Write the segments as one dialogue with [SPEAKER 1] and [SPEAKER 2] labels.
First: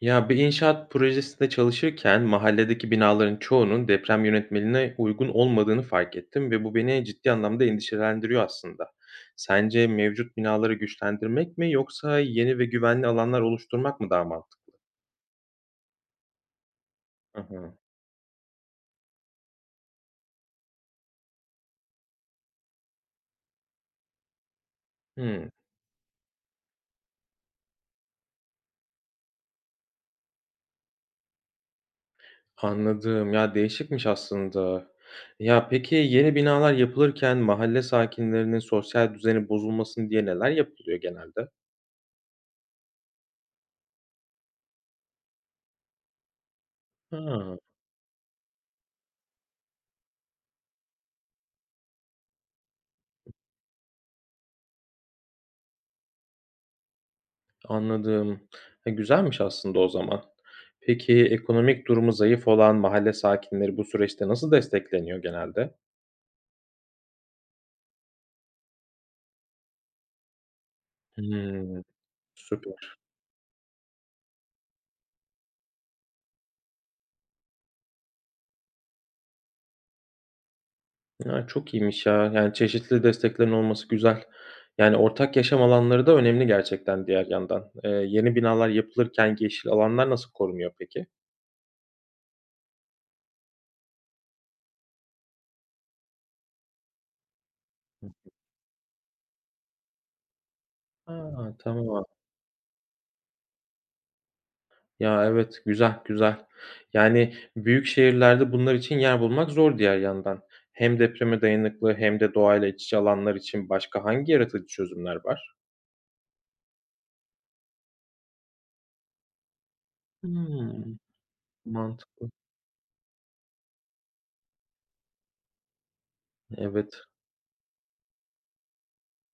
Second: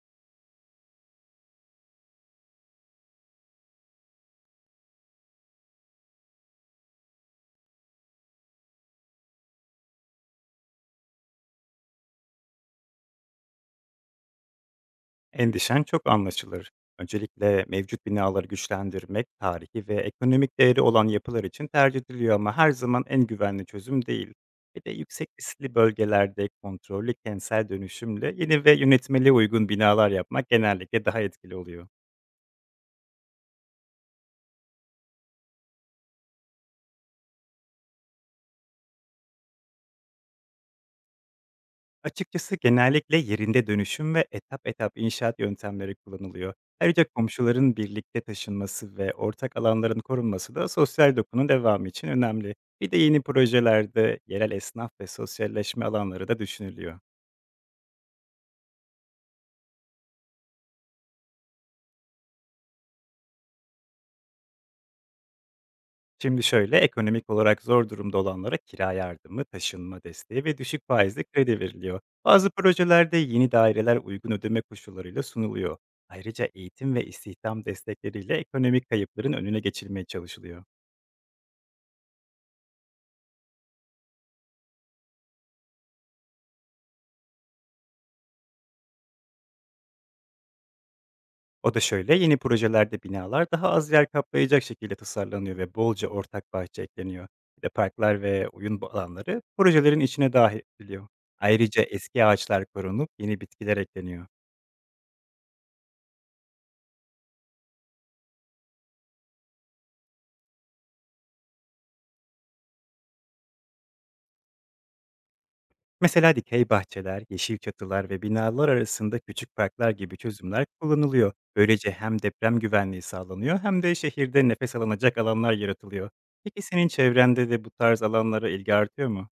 [SPEAKER 1] Ya, bir inşaat projesinde çalışırken mahalledeki binaların çoğunun deprem yönetmeliğine uygun olmadığını fark ettim ve bu beni ciddi anlamda endişelendiriyor aslında. Sence mevcut binaları güçlendirmek mi yoksa yeni ve güvenli alanlar oluşturmak mı daha mantıklı?
[SPEAKER 2] Endişen çok anlaşılır.
[SPEAKER 1] Hı
[SPEAKER 2] Öncelikle
[SPEAKER 1] hı.
[SPEAKER 2] mevcut binaları güçlendirmek, tarihi ve ekonomik değeri olan yapılar için tercih ediliyor ama her zaman en güvenli çözüm değil. Bir de yüksek
[SPEAKER 1] Hımm,
[SPEAKER 2] riskli bölgelerde kontrollü kentsel dönüşümle yeni ve yönetmeliğe uygun binalar yapmak genellikle daha etkili oluyor.
[SPEAKER 1] Anladım. Ya, değişikmiş aslında. Ya, peki yeni binalar yapılırken mahalle sakinlerinin sosyal düzeni bozulmasın diye neler yapılıyor genelde?
[SPEAKER 2] Açıkçası genellikle yerinde dönüşüm ve etap etap inşaat yöntemleri kullanılıyor. Ayrıca
[SPEAKER 1] Ha.
[SPEAKER 2] komşuların birlikte taşınması ve ortak alanların korunması da sosyal dokunun devamı için önemli. Bir de yeni projelerde yerel esnaf ve sosyalleşme alanları da düşünülüyor.
[SPEAKER 1] Anladım. Güzelmiş aslında o zaman. Peki ekonomik durumu zayıf olan mahalle sakinleri bu süreçte nasıl destekleniyor genelde?
[SPEAKER 2] Şimdi şöyle ekonomik olarak zor durumda olanlara kira yardımı, taşınma desteği ve düşük faizli kredi
[SPEAKER 1] Hımm,
[SPEAKER 2] veriliyor. Bazı
[SPEAKER 1] Süper.
[SPEAKER 2] projelerde yeni daireler uygun ödeme koşullarıyla sunuluyor. Ayrıca eğitim ve istihdam destekleriyle ekonomik kayıpların önüne geçilmeye çalışılıyor.
[SPEAKER 1] Ya, çok iyiymiş ya. Yani çeşitli desteklerin olması güzel. Yani ortak yaşam alanları da önemli gerçekten diğer yandan. Yeni binalar yapılırken yeşil alanlar nasıl korunuyor peki?
[SPEAKER 2] O da şöyle, yeni projelerde binalar daha az yer kaplayacak şekilde tasarlanıyor ve bolca ortak bahçe ekleniyor. Bir de parklar ve oyun bu alanları projelerin içine dahil ediliyor.
[SPEAKER 1] A,
[SPEAKER 2] Ayrıca
[SPEAKER 1] tamam.
[SPEAKER 2] eski ağaçlar korunup yeni bitkiler ekleniyor.
[SPEAKER 1] Ya, evet, güzel, güzel. Yani, büyük şehirlerde bunlar için yer bulmak zor diğer yandan. Hem depreme dayanıklı hem de doğayla iç içe alanlar için başka hangi yaratıcı çözümler var?
[SPEAKER 2] Mesela dikey bahçeler, yeşil çatılar ve binalar arasında küçük parklar gibi çözümler
[SPEAKER 1] Hımm,
[SPEAKER 2] kullanılıyor. Böylece hem
[SPEAKER 1] Mantıklı.
[SPEAKER 2] deprem güvenliği sağlanıyor hem de şehirde nefes alınacak alanlar yaratılıyor. Peki senin
[SPEAKER 1] Evet.
[SPEAKER 2] çevrende de bu tarz alanlara ilgi artıyor mu?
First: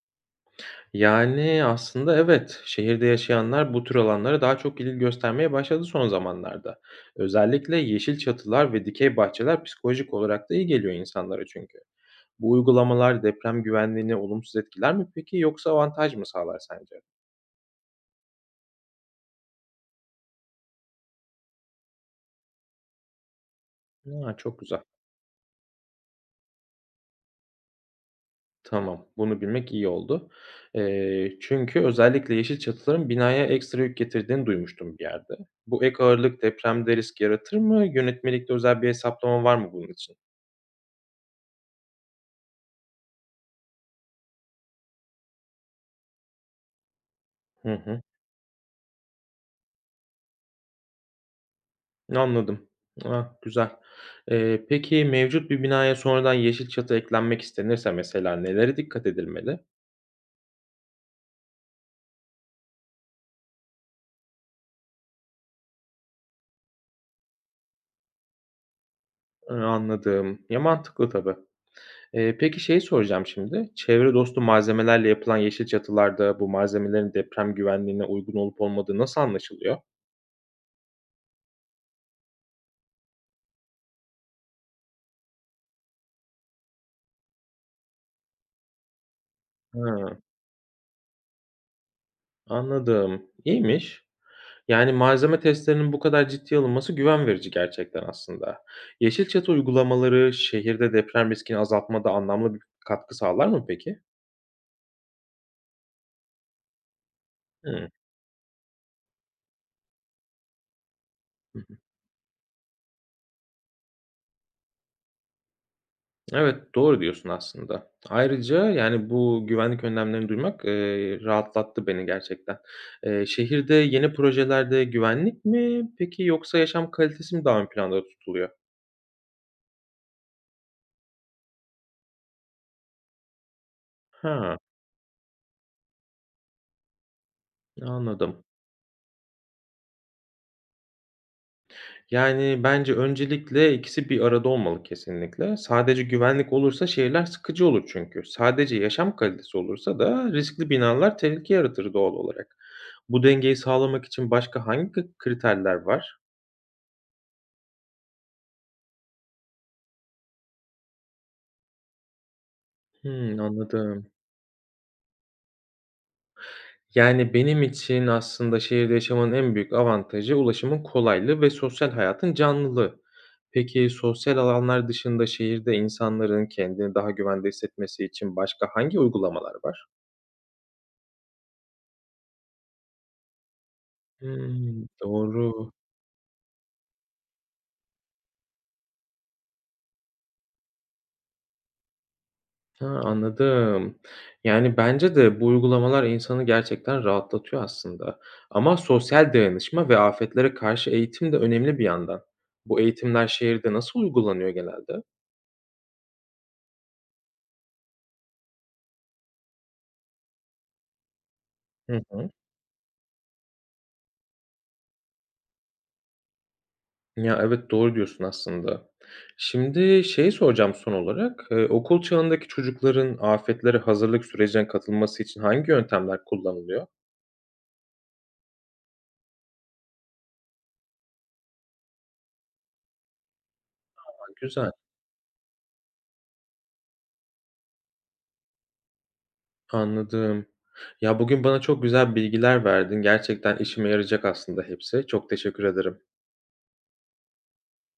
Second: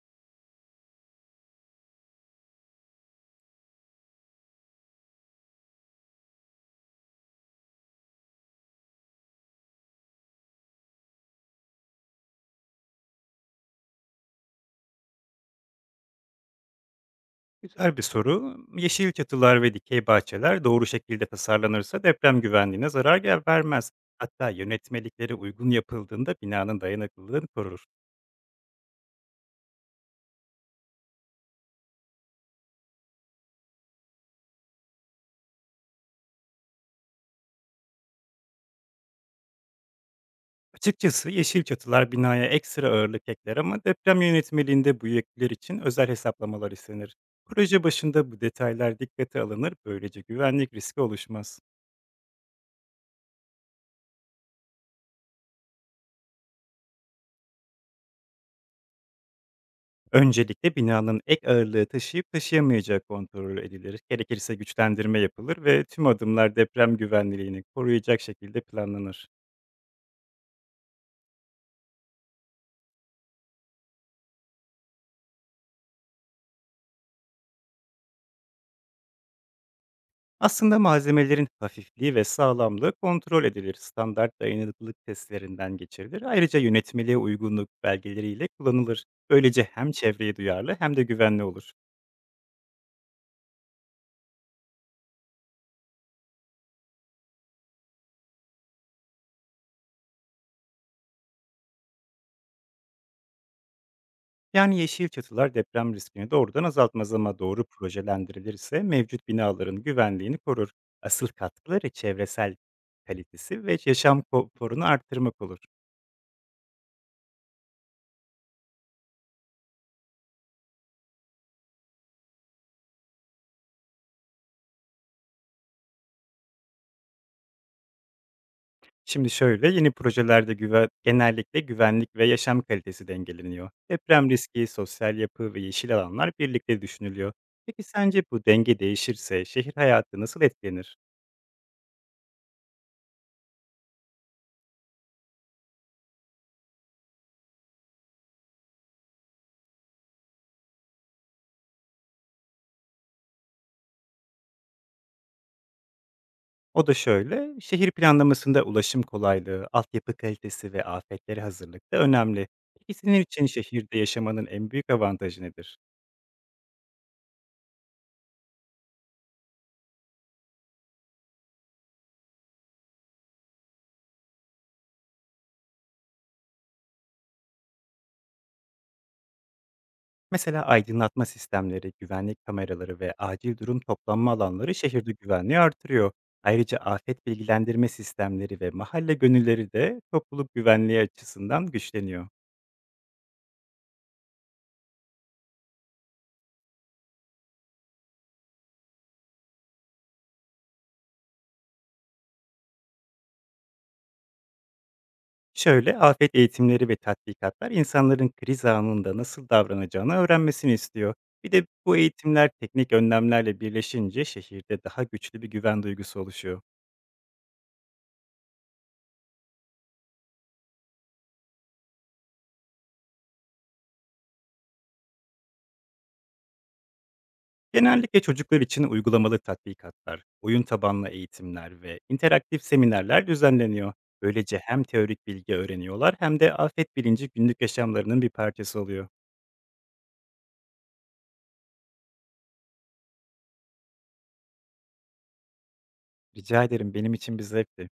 [SPEAKER 1] Yani, aslında evet, şehirde yaşayanlar bu tür alanlara daha çok ilgi göstermeye başladı son zamanlarda. Özellikle yeşil çatılar ve dikey bahçeler psikolojik olarak da iyi geliyor insanlara çünkü. Bu uygulamalar deprem güvenliğini olumsuz etkiler mi peki yoksa avantaj mı sağlar sence?
[SPEAKER 2] Güzel bir soru. Yeşil çatılar ve dikey bahçeler doğru şekilde tasarlanırsa deprem güvenliğine zarar vermez.
[SPEAKER 1] A,
[SPEAKER 2] Hatta
[SPEAKER 1] çok güzel.
[SPEAKER 2] yönetmeliklere uygun yapıldığında binanın dayanıklılığını korur.
[SPEAKER 1] Tamam, bunu bilmek iyi oldu. Çünkü özellikle yeşil çatıların binaya ekstra yük getirdiğini duymuştum bir yerde. Bu ek ağırlık depremde risk yaratır mı? Yönetmelikte özel bir hesaplama var mı bunun için?
[SPEAKER 2] Açıkçası yeşil çatılar binaya ekstra ağırlık ekler ama deprem yönetmeliğinde bu yükler için özel hesaplamalar istenir.
[SPEAKER 1] Hı
[SPEAKER 2] Proje
[SPEAKER 1] hı.
[SPEAKER 2] başında bu detaylar dikkate alınır, böylece güvenlik riski oluşmaz.
[SPEAKER 1] Anladım. Ah, güzel. Peki mevcut bir binaya sonradan yeşil çatı eklenmek istenirse mesela nelere dikkat edilmeli?
[SPEAKER 2] Öncelikle binanın ek ağırlığı taşıyıp taşıyamayacağı kontrol edilir. Gerekirse güçlendirme yapılır ve tüm adımlar deprem güvenliğini koruyacak şekilde planlanır.
[SPEAKER 1] Anladım. Ya, mantıklı tabii. Peki şey soracağım şimdi. Çevre dostu malzemelerle yapılan yeşil çatılarda bu malzemelerin deprem güvenliğine uygun olup olmadığı nasıl anlaşılıyor?
[SPEAKER 2] Aslında malzemelerin hafifliği ve sağlamlığı kontrol edilir. Standart dayanıklılık testlerinden geçirilir. Ayrıca yönetmeliğe uygunluk belgeleriyle kullanılır. Böylece hem
[SPEAKER 1] Hıı,
[SPEAKER 2] çevreye duyarlı hem de güvenli olur.
[SPEAKER 1] Anladım. İyiymiş. Yani malzeme testlerinin bu kadar ciddiye alınması güven verici gerçekten aslında. Yeşil çatı uygulamaları şehirde deprem riskini azaltmada anlamlı bir katkı sağlar mı peki?
[SPEAKER 2] Yani yeşil çatılar deprem riskini doğrudan azaltmaz ama doğru
[SPEAKER 1] Hıı.
[SPEAKER 2] projelendirilirse mevcut binaların güvenliğini korur. Asıl katkıları çevresel kalitesi ve yaşam konforunu arttırmak olur.
[SPEAKER 1] Evet, doğru diyorsun aslında. Ayrıca, yani, bu güvenlik önlemlerini duymak, rahatlattı beni gerçekten. Şehirde yeni projelerde güvenlik mi peki yoksa yaşam kalitesi mi daha ön planda tutuluyor?
[SPEAKER 2] Şimdi şöyle yeni projelerde genellikle güvenlik ve yaşam kalitesi dengeleniyor. Deprem
[SPEAKER 1] Ha,
[SPEAKER 2] riski, sosyal yapı ve yeşil alanlar birlikte düşünülüyor. Peki sence bu
[SPEAKER 1] anladım.
[SPEAKER 2] denge değişirse şehir hayatı nasıl etkilenir?
[SPEAKER 1] Yani, bence öncelikle ikisi bir arada olmalı kesinlikle. Sadece güvenlik olursa şehirler sıkıcı olur çünkü. Sadece yaşam kalitesi olursa da riskli binalar tehlike yaratır doğal olarak. Bu dengeyi sağlamak için başka hangi kriterler var?
[SPEAKER 2] O da şöyle, şehir planlamasında ulaşım kolaylığı, altyapı kalitesi ve afetlere hazırlık da önemli. Peki senin için şehirde
[SPEAKER 1] Anladım.
[SPEAKER 2] yaşamanın en büyük avantajı nedir?
[SPEAKER 1] Yani, benim için aslında şehirde yaşamanın en büyük avantajı ulaşımın kolaylığı ve sosyal hayatın canlılığı. Peki, sosyal alanlar dışında şehirde insanların kendini daha güvende hissetmesi için başka hangi uygulamalar var?
[SPEAKER 2] Mesela aydınlatma sistemleri, güvenlik kameraları ve acil durum toplanma alanları
[SPEAKER 1] Hımm,
[SPEAKER 2] şehirde güvenliği
[SPEAKER 1] doğru.
[SPEAKER 2] artırıyor. Ayrıca afet bilgilendirme sistemleri ve mahalle gönülleri de topluluk güvenliği açısından güçleniyor.
[SPEAKER 1] Ha, anladım. Yani, bence de bu uygulamalar insanı gerçekten rahatlatıyor aslında ama sosyal dayanışma ve afetlere karşı eğitim de önemli bir yandan. Bu eğitimler şehirde nasıl uygulanıyor genelde?
[SPEAKER 2] Şöyle, afet eğitimleri ve tatbikatlar insanların kriz anında nasıl davranacağını öğrenmesini istiyor. Bir de bu
[SPEAKER 1] Hı hı.
[SPEAKER 2] eğitimler teknik önlemlerle birleşince şehirde daha güçlü bir güven duygusu oluşuyor.
[SPEAKER 1] Ya, evet, doğru diyorsun aslında. Şimdi şeyi soracağım son olarak, okul çağındaki çocukların afetlere hazırlık sürecine katılması için hangi yöntemler kullanılıyor?
[SPEAKER 2] Genellikle çocuklar için uygulamalı tatbikatlar, oyun tabanlı eğitimler ve interaktif seminerler düzenleniyor. Böylece
[SPEAKER 1] Güzel,
[SPEAKER 2] hem teorik bilgi öğreniyorlar hem de afet bilinci günlük yaşamlarının bir parçası oluyor.
[SPEAKER 1] anladım. Ya, bugün bana çok güzel bilgiler verdin. Gerçekten işime yarayacak aslında hepsi. Çok teşekkür ederim.
[SPEAKER 2] Rica ederim benim için bir zevkti.